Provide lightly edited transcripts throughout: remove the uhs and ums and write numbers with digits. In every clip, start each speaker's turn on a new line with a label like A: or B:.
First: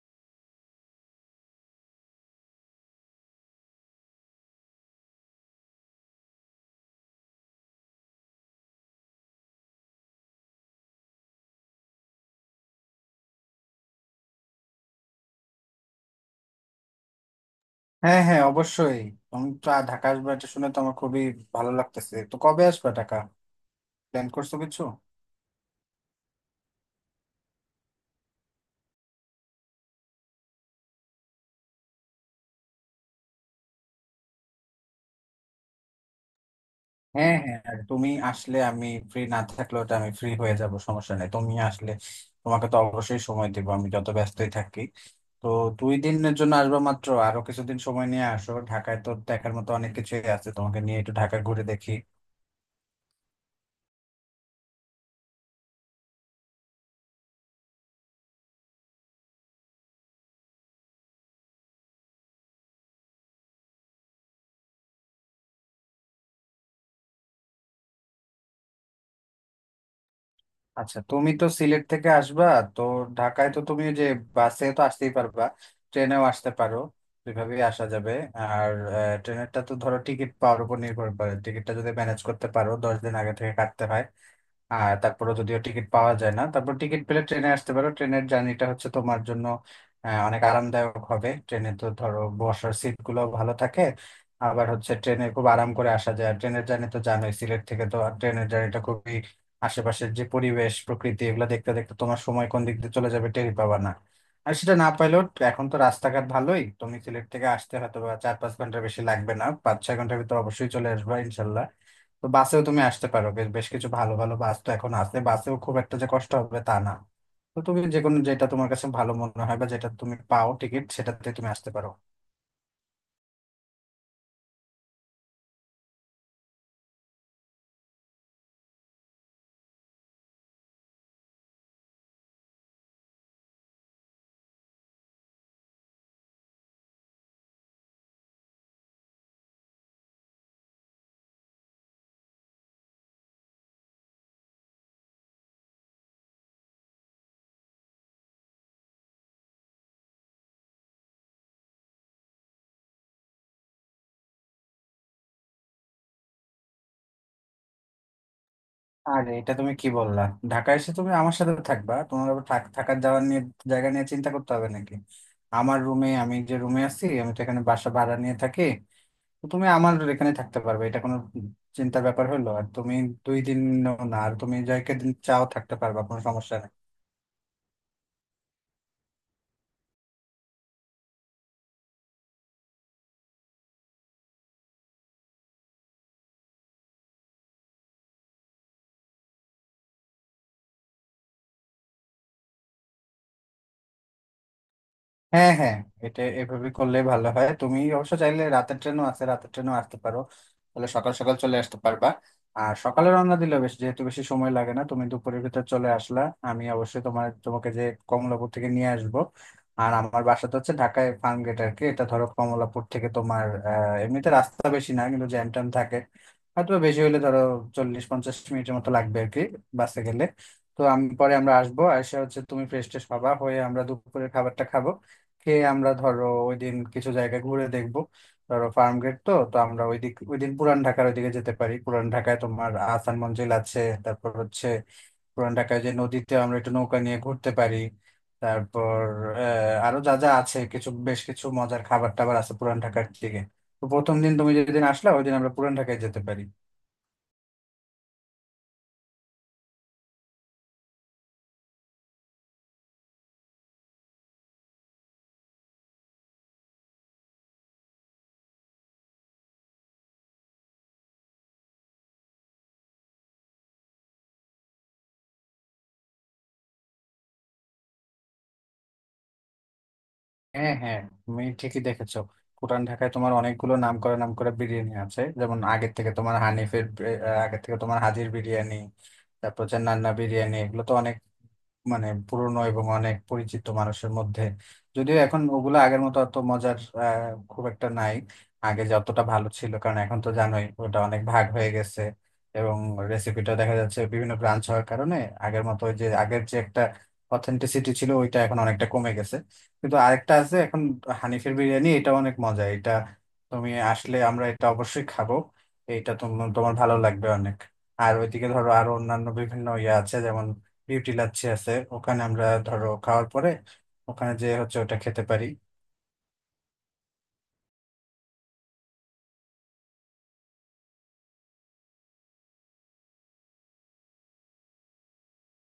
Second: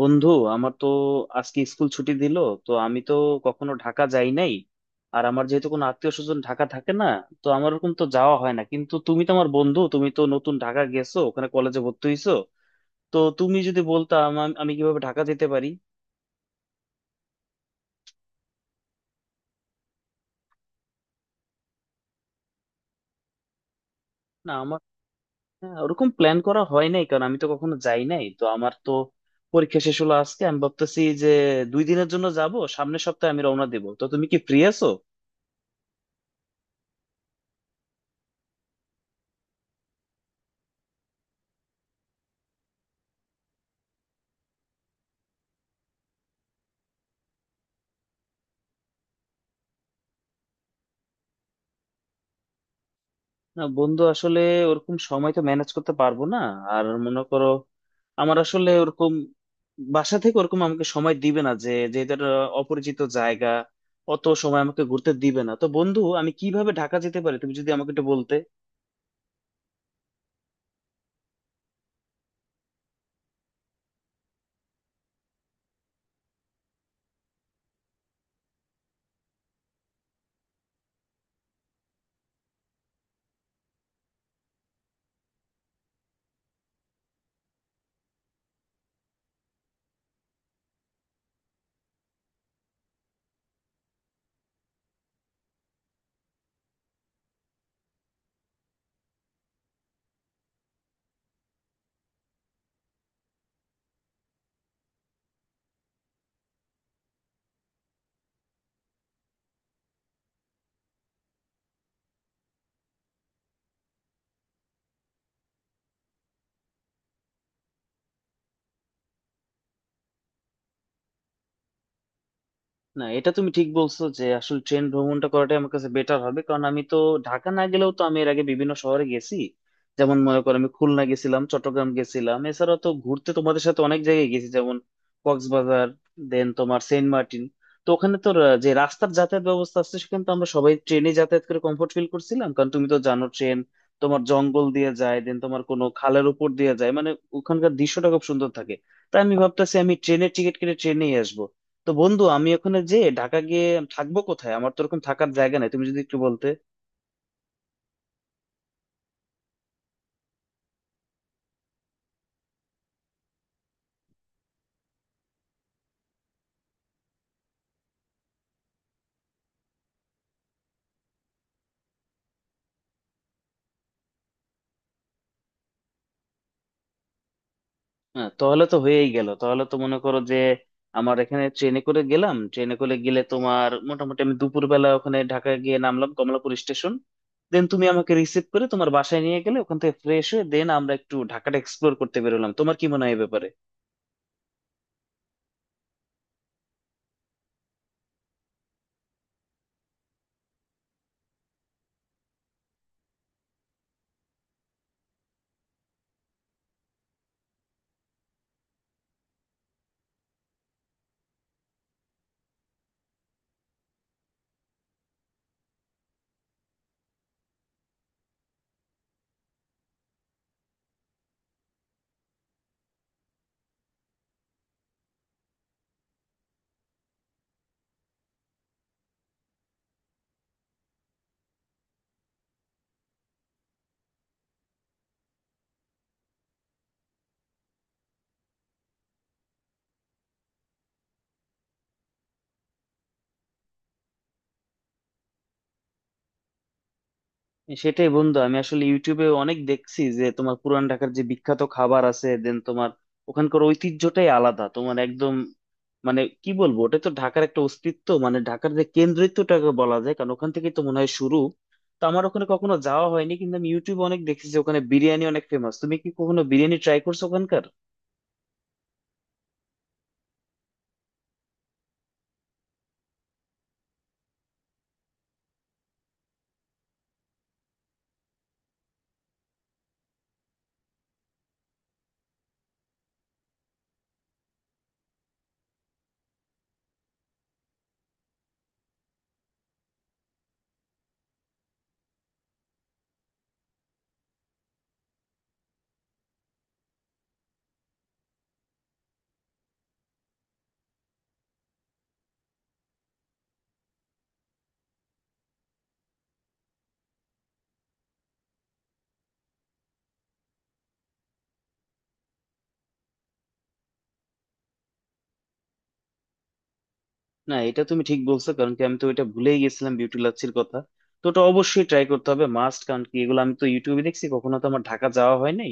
A: বন্ধু, আমার তো আজকে স্কুল ছুটি দিল। তো আমি তো কখনো ঢাকা যাই নাই, আর আমার যেহেতু কোনো আত্মীয় স্বজন ঢাকা থাকে না, তো আমার ওরকম তো যাওয়া হয় না। কিন্তু তুমি তো আমার বন্ধু, তুমি তো নতুন ঢাকা গেছো, ওখানে কলেজে ভর্তি হইছো। তো তুমি যদি বলতা আমি কিভাবে ঢাকা যেতে পারি।
B: হ্যাঁ হ্যাঁ, অবশ্যই। তুমি তো ঢাকা আসবে এটা শুনে তো আমার খুবই ভালো লাগতেছে। তো কবে আসবে ঢাকা? প্ল্যান
A: না,
B: করছো
A: আমার
B: কিছু?
A: হ্যাঁ, ওরকম প্ল্যান করা হয় নাই কারণ আমি তো কখনো যাই নাই, তো আমার তো পরীক্ষা শেষ হলো আজকে। আমি ভাবতেছি যে 2 দিনের জন্য যাব, সামনের সপ্তাহে আমি রওনা দেবো। তো তুমি কি ফ্রি আছো?
B: হ্যাঁ হ্যাঁ, আর তুমি আসলে আমি ফ্রি না থাকলেও তো আমি ফ্রি হয়ে যাব, সমস্যা নেই। তুমি আসলে তোমাকে তো অবশ্যই সময় দেবো আমি যত ব্যস্তই থাকি। তো 2 দিনের জন্য আসবো মাত্র? আরো কিছুদিন সময় নিয়ে আসো, ঢাকায় তো দেখার মতো অনেক কিছুই আছে, তোমাকে নিয়ে একটু ঢাকা ঘুরে দেখি।
A: না বন্ধু, আসলে ওরকম সময় তো ম্যানেজ করতে পারবো না। আর মনে করো, আমার আসলে ওরকম বাসা থেকে ওরকম আমাকে সময় দিবে না, যে যেহেতু একটা অপরিচিত জায়গা অত সময় আমাকে ঘুরতে দিবে না। তো বন্ধু, আমি কিভাবে ঢাকা যেতে পারি তুমি যদি আমাকে একটু বলতে।
B: আচ্ছা, তুমি তো সিলেট থেকে আসবা। তো ঢাকায় তো তুমি ওই যে বাসে তো আসতেই পারবা, ট্রেনেও আসতে পারো, দুইভাবেই আসা যাবে। আর ট্রেনেরটা তো ধরো টিকিট পাওয়ার উপর নির্ভর করে। টিকিটটা যদি ম্যানেজ করতে পারো 10 দিন আগে থেকে কাটতে হয়। আর তারপরে যদিও টিকিট পাওয়া যায় না, তারপর টিকিট পেলে ট্রেনে আসতে পারো। ট্রেনের জার্নিটা হচ্ছে তোমার জন্য অনেক আরামদায়ক হবে। ট্রেনে তো ধরো বসার সিট গুলো ভালো থাকে, আবার হচ্ছে ট্রেনে খুব আরাম করে আসা যায়। আর ট্রেনের জার্নি তো জানোই, সিলেট থেকে তো আর ট্রেনের জার্নিটা খুবই আশেপাশের যে পরিবেশ প্রকৃতি এগুলো দেখতে দেখতে তোমার সময় কোন দিক দিয়ে চলে যাবে টেরই পাবা না। আর সেটা না পাইলেও এখন তো রাস্তাঘাট ভালোই, তুমি সিলেট থেকে আসতে হয়তো বা 4-5 ঘন্টা, বেশি লাগবে না, 5-6 ঘন্টার ভিতর অবশ্যই চলে আসবে ইনশাল্লাহ। তো বাসেও তুমি আসতে পারো, বেশ বেশ কিছু ভালো ভালো বাস তো এখন আছে, বাসেও খুব একটা যে কষ্ট হবে তা না। তো তুমি যে কোনো, যেটা তোমার কাছে ভালো মনে হয় বা যেটা তুমি পাও টিকিট, সেটাতে তুমি আসতে পারো।
A: না, এটা তুমি ঠিক বলছো যে আসলে ট্রেন ভ্রমণটা করাটাই আমার কাছে বেটার হবে, কারণ আমি তো ঢাকা না গেলেও তো আমি এর আগে বিভিন্ন শহরে গেছি। যেমন মনে করো, আমি খুলনা গেছিলাম, চট্টগ্রাম গেছিলাম। এছাড়া তো ঘুরতে তোমাদের সাথে অনেক জায়গায় গেছি, যেমন কক্সবাজার, দেন তোমার সেন্ট মার্টিন। তো ওখানে তো যে রাস্তার যাতায়াত ব্যবস্থা আছে, সেখানে তো আমরা সবাই ট্রেনে যাতায়াত করে কমফোর্ট ফিল করছিলাম। কারণ তুমি তো জানো, ট্রেন তোমার জঙ্গল দিয়ে যায়, দেন তোমার কোনো খালের উপর দিয়ে যায়, মানে ওখানকার দৃশ্যটা খুব সুন্দর থাকে। তাই আমি ভাবতেছি আমি ট্রেনের টিকিট কেটে ট্রেনেই আসবো। তো বন্ধু, আমি ওখানে যে ঢাকা গিয়ে থাকবো কোথায়? আমার তো ওরকম থাকার জায়গা নাই, তুমি যদি একটু বলতে।
B: আর এটা তুমি কি বললা? ঢাকা এসে তুমি আমার সাথে থাকবা, তোমার আবার থাকার যাওয়ার নিয়ে জায়গা নিয়ে চিন্তা করতে হবে নাকি? আমার রুমে, আমি যে রুমে আছি, আমি তো এখানে বাসা ভাড়া নিয়ে থাকি, তো তুমি আমার এখানে থাকতে পারবে, এটা কোনো চিন্তার ব্যাপার হলো? আর তুমি 2 দিন না, আর তুমি যাকে দিন চাও থাকতে পারবা, কোনো সমস্যা নেই।
A: হ্যাঁ, তাহলে তো হয়েই গেল। তাহলে তো মনে করো যে আমার এখানে ট্রেনে করে গেলাম, ট্রেনে করে গেলে তোমার মোটামুটি আমি দুপুরবেলা ওখানে ঢাকা গিয়ে নামলাম কমলাপুর স্টেশন। দেন তুমি আমাকে রিসিভ করে তোমার বাসায় নিয়ে গেলে, ওখান থেকে ফ্রেশ হয়ে দেন আমরা একটু ঢাকাটা এক্সপ্লোর করতে বেরোলাম। তোমার কি মনে হয় এ ব্যাপারে?
B: হ্যাঁ হ্যাঁ, এটা এভাবে করলে ভালো হয়। তুমি অবশ্য চাইলে রাতের ট্রেনও আছে, রাতের ট্রেনও আসতে পারো, তাহলে সকাল সকাল চলে আসতে পারবা। আর সকালে রওনা দিলে, বেশ যেহেতু বেশি সময় লাগে না, তুমি দুপুরের ভিতর চলে আসলা। আমি অবশ্যই তোমাকে যে কমলাপুর থেকে নিয়ে আসব। আর আমার বাসা তো হচ্ছে ঢাকায় ফার্ম গেট আর কি। এটা ধরো কমলাপুর থেকে তোমার এমনিতে রাস্তা বেশি না, কিন্তু জ্যাম ট্যাম থাকে, হয়তো বেশি হলে ধরো 40-50 মিনিটের মতো লাগবে আর কি বাসে গেলে। তো আমি পরে আমরা আসবো, এসে হচ্ছে তুমি ফ্রেশ ট্রেশ হবা, হয়ে আমরা দুপুরের খাবারটা খাবো। কে আমরা ধরো ওই দিন কিছু জায়গা ঘুরে দেখবো। ধরো ফার্ম গেট তো তো আমরা ওই দিক ওই দিন পুরান ঢাকার ওইদিকে যেতে পারি, পুরান ঢাকায় তোমার আহসান মঞ্জিল আছে। তারপর হচ্ছে পুরান ঢাকায় যে নদীতে আমরা একটু নৌকা নিয়ে ঘুরতে পারি। তারপর, আরো যা যা আছে, কিছু বেশ কিছু মজার খাবার টাবার আছে পুরান ঢাকার দিকে। তো প্রথম দিন তুমি যেদিন আসলা ওই দিন আমরা পুরান ঢাকায় যেতে পারি।
A: সেটাই বন্ধু, আমি আসলে ইউটিউবে অনেক দেখছি যে তোমার পুরান ঢাকার যে বিখ্যাত খাবার আছে, দেন তোমার ওখানকার ঐতিহ্যটাই আলাদা তোমার একদম। মানে কি বলবো, ওটা তো ঢাকার একটা অস্তিত্ব, মানে ঢাকার যে কেন্দ্রিত্বটাকে বলা যায়, কারণ ওখান থেকেই তো মনে হয় শুরু। তো আমার ওখানে কখনো যাওয়া হয়নি, কিন্তু আমি ইউটিউবে অনেক দেখেছি যে ওখানে বিরিয়ানি অনেক ফেমাস। তুমি কি কখনো বিরিয়ানি ট্রাই করছো ওখানকার?
B: হ্যাঁ হ্যাঁ, তুমি ঠিকই দেখেছো। পুরান ঢাকায় তোমার অনেকগুলো নাম করা নাম করা বিরিয়ানি আছে, যেমন আগে থেকে তোমার হানিফের আগে থেকে তোমার হাজির বিরিয়ানি, তারপর হচ্ছে নান্না বিরিয়ানি। এগুলো তো অনেক, মানে পুরনো এবং অনেক পরিচিত মানুষের মধ্যে। যদিও এখন ওগুলো আগের মতো অত মজার আহ, খুব একটা নাই, আগে যতটা ভালো ছিল, কারণ এখন তো জানোই ওটা অনেক ভাগ হয়ে গেছে, এবং রেসিপিটা দেখা যাচ্ছে বিভিন্ন ব্রাঞ্চ হওয়ার কারণে আগের মতো ওই যে আগের যে একটা অথেন্টিসিটি ছিল ওইটা এখন অনেকটা কমে গেছে। কিন্তু আরেকটা আছে এখন, হানিফের বিরিয়ানি, এটা অনেক মজা। এটা তুমি আসলে আমরা এটা অবশ্যই খাবো, এটা তোমার তোমার ভালো লাগবে অনেক। আর ওইদিকে ধরো আরো অন্যান্য বিভিন্ন ইয়ে আছে, যেমন বিউটি লাচ্ছি আছে ওখানে, আমরা ধরো খাওয়ার পরে ওখানে যে হচ্ছে ওটা খেতে পারি।
A: না, এটা তুমি ঠিক বলছো, কারণ কি আমি তো এটা ভুলেই গেছিলাম বিউটি লাচ্ছির কথা। তো ওটা অবশ্যই ট্রাই করতে হবে মাস্ট, কারণ কি এগুলো আমি তো ইউটিউবে দেখছি, কখনো তো আমার ঢাকা যাওয়া হয় নাই।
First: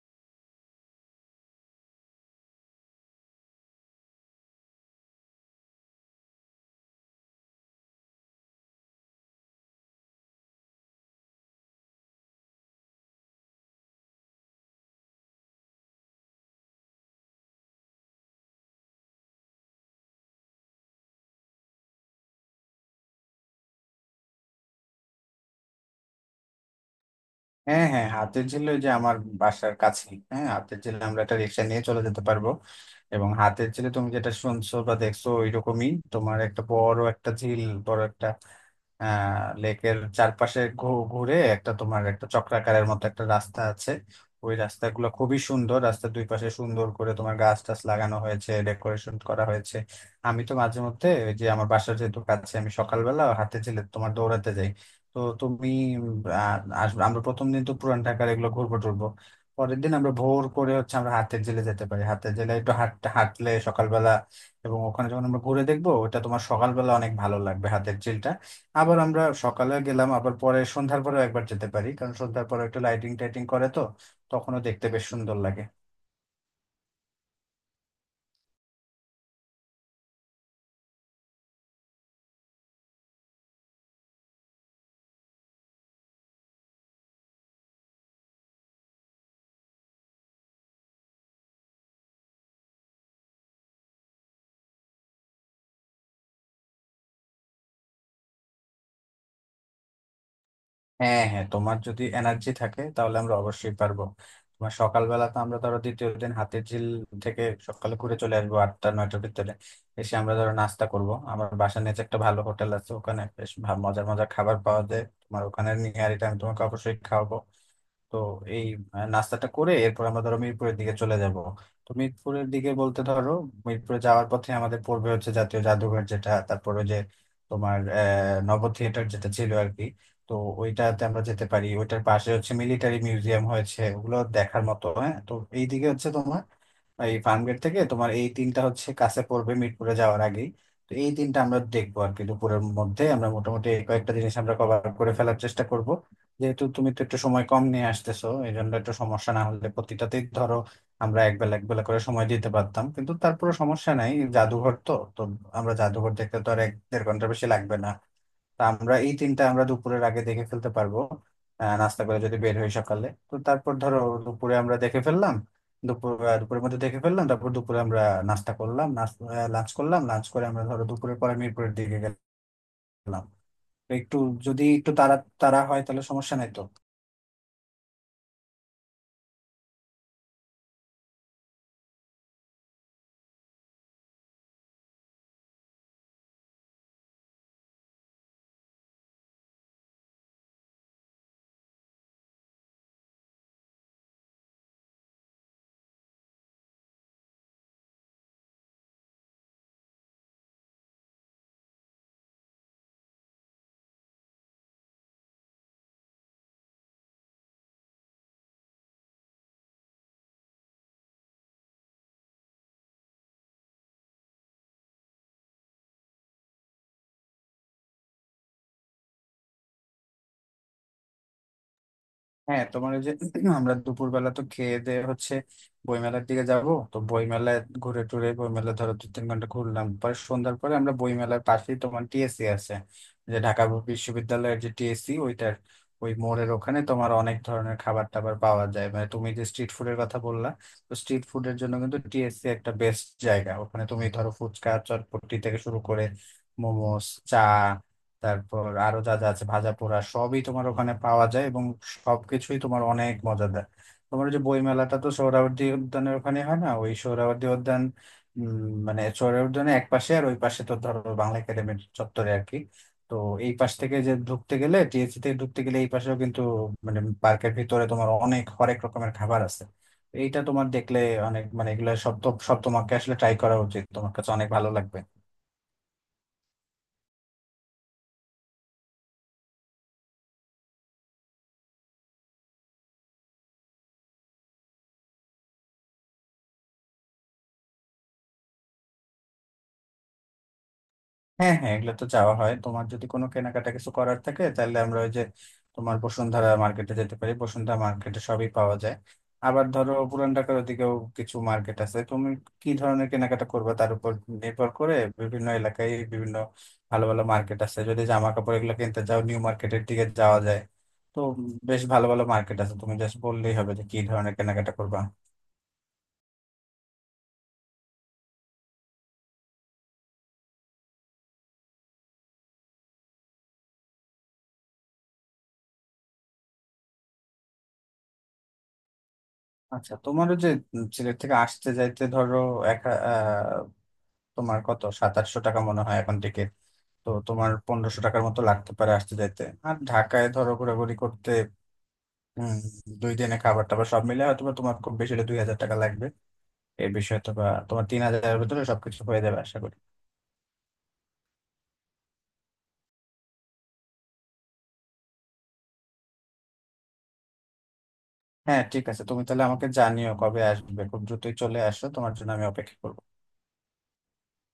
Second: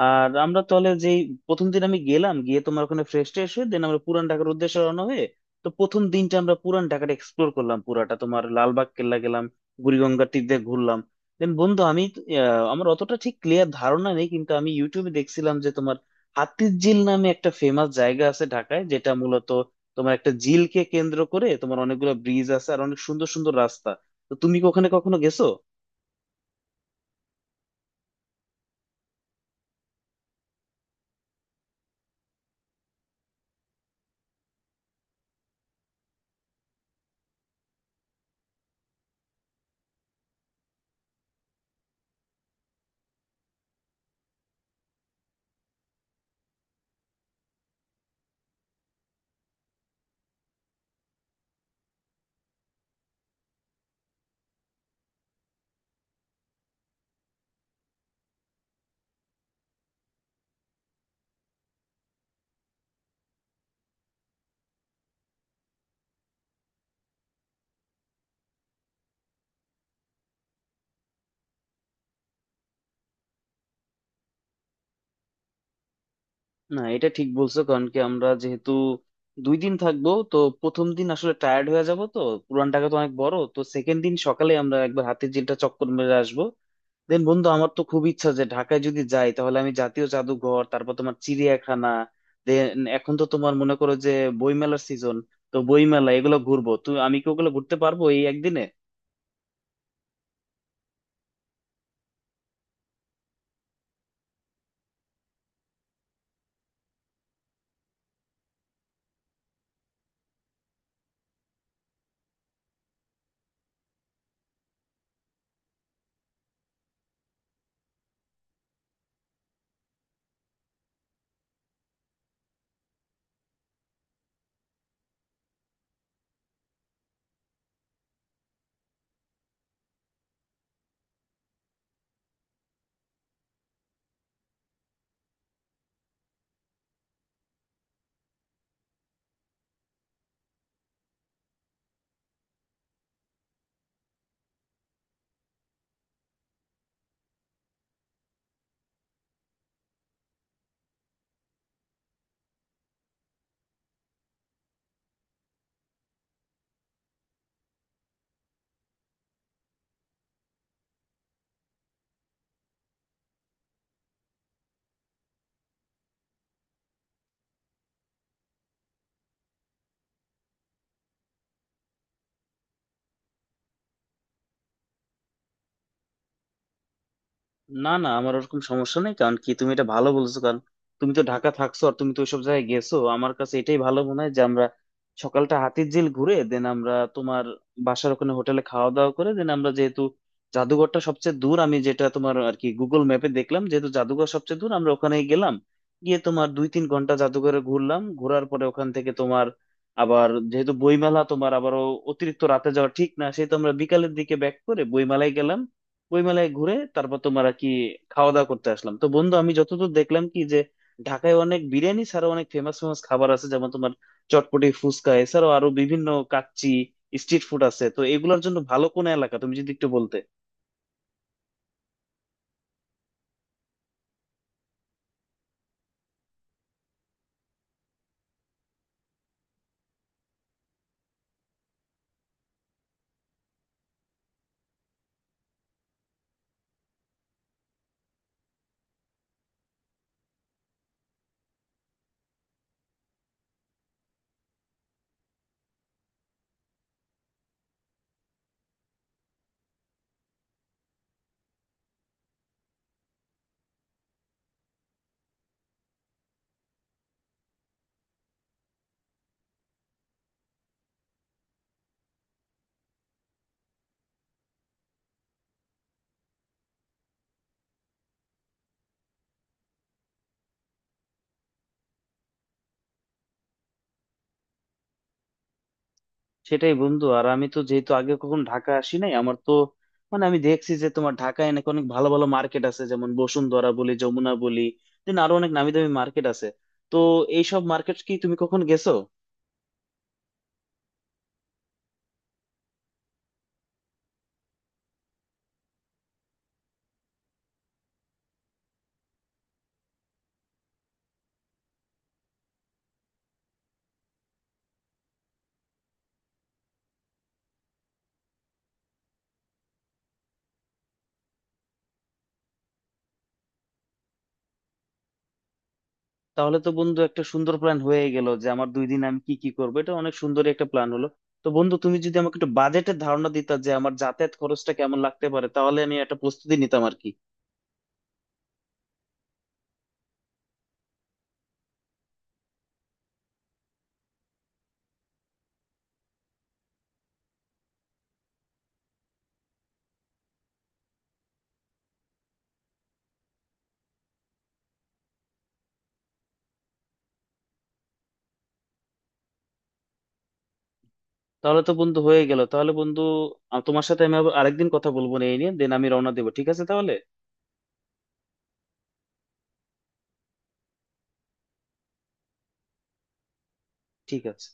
A: আর আমরা তাহলে যে প্রথম দিন আমি গেলাম, গিয়ে তোমার ওখানে ফ্রেশ ট্রেশ হয়ে দেন আমরা পুরান ঢাকার উদ্দেশ্যে রওনা হয়ে। তো প্রথম দিনটা আমরা পুরান ঢাকাটা এক্সপ্লোর করলাম পুরাটা, তোমার লালবাগ কেল্লা গেলাম, বুড়িগঙ্গার তীর দিয়ে ঘুরলাম। দেন বন্ধু, আমি তো, আমার অতটা ঠিক ক্লিয়ার ধারণা নেই, কিন্তু আমি ইউটিউবে দেখছিলাম যে তোমার হাতির ঝিল নামে একটা ফেমাস জায়গা আছে ঢাকায়, যেটা মূলত তোমার একটা ঝিলকে কেন্দ্র করে তোমার অনেকগুলো ব্রিজ আছে আর অনেক সুন্দর সুন্দর রাস্তা। তো তুমি কি ওখানে কখনো গেছো?
B: হ্যাঁ হ্যাঁ, হাতের ঝিল ওই যে আমার বাসার কাছেই। হ্যাঁ, হাতের ঝিল আমরা একটা রিক্সা নিয়ে চলে যেতে পারবো। এবং হাতের ঝিলে তুমি যেটা শুনছো বা দেখছো ওইরকমই তোমার একটা বড় একটা ঝিল, বড় একটা লেকের চারপাশে ঘুরে একটা তোমার একটা চক্রাকারের মতো একটা রাস্তা আছে। ওই রাস্তাগুলো খুবই সুন্দর, রাস্তার দুই পাশে সুন্দর করে তোমার গাছ টাছ লাগানো হয়েছে, ডেকোরেশন করা হয়েছে। আমি তো মাঝে মধ্যে ওই যে আমার বাসার যেহেতু কাছে, আমি সকালবেলা হাঁটতে গেলে তোমার দৌড়াতে যাই। তো তুমি উম, আহ, আসবে, আমরা প্রথম দিন তো পুরান ঢাকার এগুলো ঘুরবো টুরবো। পরের দিন আমরা ভোর করে হচ্ছে আমরা হাতের জেলে যেতে পারি, হাতের জেলে একটু হাঁটতে হাঁটলে সকালবেলা, এবং ওখানে যখন আমরা ঘুরে দেখবো ওটা তোমার সকালবেলা অনেক ভালো লাগবে হাতের ঝিলটা। আবার আমরা সকালে গেলাম আবার পরে সন্ধ্যার পরেও একবার যেতে পারি, কারণ সন্ধ্যার পরে একটু লাইটিং টাইটিং করে তো তখনও দেখতে বেশ সুন্দর লাগে।
A: না, এটা ঠিক বলছো, কারণ কি আমরা যেহেতু 2 দিন থাকবো, তো প্রথম দিন আসলে টায়ার্ড হয়ে যাব, তো পুরান ঢাকা তো অনেক বড়। তো সেকেন্ড দিন সকালে আমরা একবার হাতির ঝিলটা চক্কর মেরে আসবো। দেন বন্ধু, আমার তো খুব ইচ্ছা যে ঢাকায় যদি যাই তাহলে আমি জাতীয় জাদুঘর, তারপর তোমার চিড়িয়াখানা, দেন এখন তো তোমার মনে করো যে বইমেলার সিজন, তো বইমেলা এগুলো ঘুরবো। তুই আমি কি ওগুলো ঘুরতে পারবো এই একদিনে?
B: হ্যাঁ হ্যাঁ, তোমার যদি এনার্জি থাকে তাহলে আমরা অবশ্যই পারবো। তোমার সকালবেলা তো আমরা ধরো দ্বিতীয় দিন হাতির ঝিল থেকে সকালে ঘুরে চলে আসবো 8-9টার ভিতরে, এসে আমরা ধরো নাস্তা করব। আমার বাসার নিচে একটা ভালো হোটেল আছে, ওখানে বেশ মজার মজার খাবার পাওয়া যায় তোমার, ওখানে নিয়ে আর এটা আমি তোমাকে অবশ্যই খাওয়াবো। তো এই নাস্তাটা করে এরপর আমরা ধরো মিরপুরের দিকে চলে যাব। তো মিরপুরের দিকে বলতে ধরো মিরপুরে যাওয়ার পথে আমাদের পড়বে হচ্ছে জাতীয় জাদুঘর, যেটা তারপরে যে তোমার নব থিয়েটার যেটা ছিল আর কি। তো ওইটাতে আমরা যেতে পারি, ওইটার পাশে হচ্ছে মিলিটারি মিউজিয়াম হয়েছে, ওগুলো দেখার মতো হ্যাঁ। তো এইদিকে হচ্ছে তোমার এই ফার্মগেট থেকে তোমার এই তিনটা হচ্ছে কাছে পড়বে, মিরপুরে যাওয়ার আগেই। তো এই তিনটা আমরা দেখবো আর কি, দুপুরের মধ্যে আমরা মোটামুটি এই কয়েকটা জিনিস আমরা কভার করে ফেলার চেষ্টা করব। যেহেতু তুমি তো একটু সময় কম নিয়ে আসতেছো, এই জন্য একটু সমস্যা না হলে প্রতিটাতেই ধরো আমরা এক বেলা এক বেলা করে সময় দিতে পারতাম, কিন্তু তারপরে সমস্যা নাই। জাদুঘর তো তো আমরা জাদুঘর দেখতে তো আর 1-1.5 ঘন্টা বেশি লাগবে না। তা আমরা এই তিনটা আমরা দুপুরের আগে দেখে ফেলতে পারবো। নাস্তা করে যদি বের হই সকালে, তো তারপর ধরো দুপুরে আমরা দেখে ফেললাম, দুপুর দুপুরের মধ্যে দেখে ফেললাম। তারপর দুপুরে আমরা নাস্তা করলাম, লাঞ্চ করলাম, লাঞ্চ করে আমরা ধরো দুপুরের পরে মিরপুরের দিকে গেলাম। তো একটু, যদি একটু তাড়া তাড়া হয় তাহলে সমস্যা নাই তো।
A: না না, আমার ওরকম সমস্যা নেই, কারণ কি তুমি এটা ভালো বলছো। কারণ তুমি তো ঢাকা থাকছো আর তুমি তো ওইসব জায়গায় গেছো, আমার কাছে এটাই ভালো মনে হয় যে আমরা সকালটা হাতিরঝিল ঘুরে দেন আমরা তোমার বাসার ওখানে হোটেলে খাওয়া দাওয়া করে দেন আমরা, যেহেতু জাদুঘরটা সবচেয়ে দূর, আমি যেটা তোমার আর কি গুগল ম্যাপে দেখলাম, যেহেতু জাদুঘর সবচেয়ে দূর, আমরা ওখানে গেলাম। গিয়ে তোমার 2-3 ঘন্টা জাদুঘরে ঘুরলাম, ঘোরার পরে ওখান থেকে তোমার, আবার যেহেতু বইমেলা, তোমার আবারও অতিরিক্ত রাতে যাওয়া ঠিক না, সেই তো আমরা বিকালের দিকে ব্যাক করে বইমেলায় গেলাম। বইমেলায় ঘুরে তারপর তোমার আর কি খাওয়া দাওয়া করতে আসলাম। তো বন্ধু, আমি যতদূর দেখলাম কি যে ঢাকায় অনেক বিরিয়ানি ছাড়াও অনেক ফেমাস ফেমাস খাবার আছে, যেমন তোমার চটপটি, ফুচকা, এছাড়াও আরো বিভিন্ন কাচ্চি, স্ট্রিট ফুড আছে। তো এগুলোর জন্য ভালো কোন এলাকা তুমি যদি একটু বলতে।
B: হ্যাঁ, তোমার ওই যে আমরা দুপুরবেলা তো খেয়ে দেয়ে হচ্ছে বইমেলার দিকে যাব। তো বইমেলায় ঘুরে টুরে, বইমেলা ধরো 2-3 ঘন্টা ঘুরলাম, পরে সন্ধ্যার পরে আমরা বইমেলার পাশেই তোমার টিএসসি আছে, যে ঢাকা বিশ্ববিদ্যালয়ের যে টিএসসি ওইটার ওই মোড়ের ওখানে তোমার অনেক ধরনের খাবার টাবার পাওয়া যায়। মানে তুমি যে স্ট্রিট ফুডের কথা বললা, তো স্ট্রিট ফুডের জন্য কিন্তু টিএসসি একটা বেস্ট জায়গা। ওখানে তুমি ধরো ফুচকা চটপটি থেকে শুরু করে মোমোস, চা, তারপর আরো যা যা আছে ভাজা পোড়া সবই তোমার ওখানে পাওয়া যায়, এবং সবকিছুই তোমার অনেক মজাদার। তোমার ওই যে বই মেলাটা তো সোহরাওয়ার্দী উদ্যানের ওখানে হয় না, ওই সোহরাওয়ার্দী উদ্যান উম, মানে সোহরাওয়ার্দী উদ্যানের এক পাশে, আর ওই পাশে তো ধরো বাংলা একাডেমির চত্বরে আর কি। তো এই পাশ থেকে যে ঢুকতে গেলে টিএসসি থেকে ঢুকতে গেলে এই পাশেও কিন্তু মানে পার্কের ভিতরে তোমার অনেক হরেক রকমের খাবার আছে। এইটা তোমার দেখলে অনেক, মানে এগুলো সব তো সব তোমাকে আসলে ট্রাই করা উচিত, তোমার কাছে অনেক ভালো লাগবে।
A: সেটাই বন্ধু, আর আমি তো যেহেতু আগে কখন ঢাকা আসি নাই, আমার তো মানে আমি দেখছি যে তোমার ঢাকায় নাকি অনেক ভালো ভালো মার্কেট আছে, যেমন বসুন্ধরা বলি, যমুনা বলি, দেন আরো অনেক নামি দামি মার্কেট আছে। তো এইসব মার্কেট কি তুমি কখন গেছো?
B: হ্যাঁ হ্যাঁ, এগুলো তো যাওয়া হয়। তোমার যদি কোনো কেনাকাটা কিছু করার থাকে, তাহলে আমরা ওই যে তোমার বসুন্ধরা মার্কেটে যেতে পারি, বসুন্ধরা মার্কেটে সবই পাওয়া যায়। আবার ধরো পুরান ঢাকার ওদিকেও কিছু মার্কেট আছে। তুমি কি ধরনের কেনাকাটা করবে তার উপর নির্ভর করে বিভিন্ন এলাকায় বিভিন্ন ভালো ভালো মার্কেট আছে। যদি জামা কাপড় এগুলো কিনতে চাও নিউ মার্কেটের দিকে যাওয়া যায়। তো বেশ ভালো ভালো মার্কেট আছে, তুমি জাস্ট বললেই হবে যে কি ধরনের কেনাকাটা করবা।
A: তাহলে তো বন্ধু একটা সুন্দর প্ল্যান হয়ে গেল যে আমার 2 দিন আমি কি কি করবো, এটা অনেক সুন্দর একটা প্ল্যান হলো। তো বন্ধু, তুমি যদি আমাকে একটু বাজেটের ধারণা দিতা যে আমার যাতায়াত খরচটা কেমন লাগতে পারে, তাহলে আমি একটা প্রস্তুতি নিতাম আর কি।
B: আচ্ছা, তোমারও যে সিলেট থেকে আসতে যাইতে ধরো এক, তোমার কত 2700 টাকা মনে হয় এখন টিকিট। তো তোমার 1500 টাকার মতো লাগতে পারে আসতে যাইতে। আর ঢাকায় ধরো ঘোরাঘুরি করতে উম 2 দিনে খাবার টাবার সব মিলে হয়তো বা তোমার খুব বেশি হলে 2000 টাকা লাগবে এর বিষয়ে, তো বা তোমার 3000-এর ভিতরে সবকিছু হয়ে যাবে আশা করি।
A: তাহলে তো বন্ধু হয়ে গেল। তাহলে বন্ধু, তোমার সাথে আমি আবার আরেকদিন কথা বলবো না এই নিয়ে, দেন আমি রওনা দেবো। ঠিক আছে তাহলে?
B: হ্যাঁ, ঠিক আছে, তুমি তাহলে আমাকে জানিও কবে আসবে। খুব দ্রুতই চলে আসো, তোমার জন্য আমি অপেক্ষা করবো।
A: ঠিক আছে।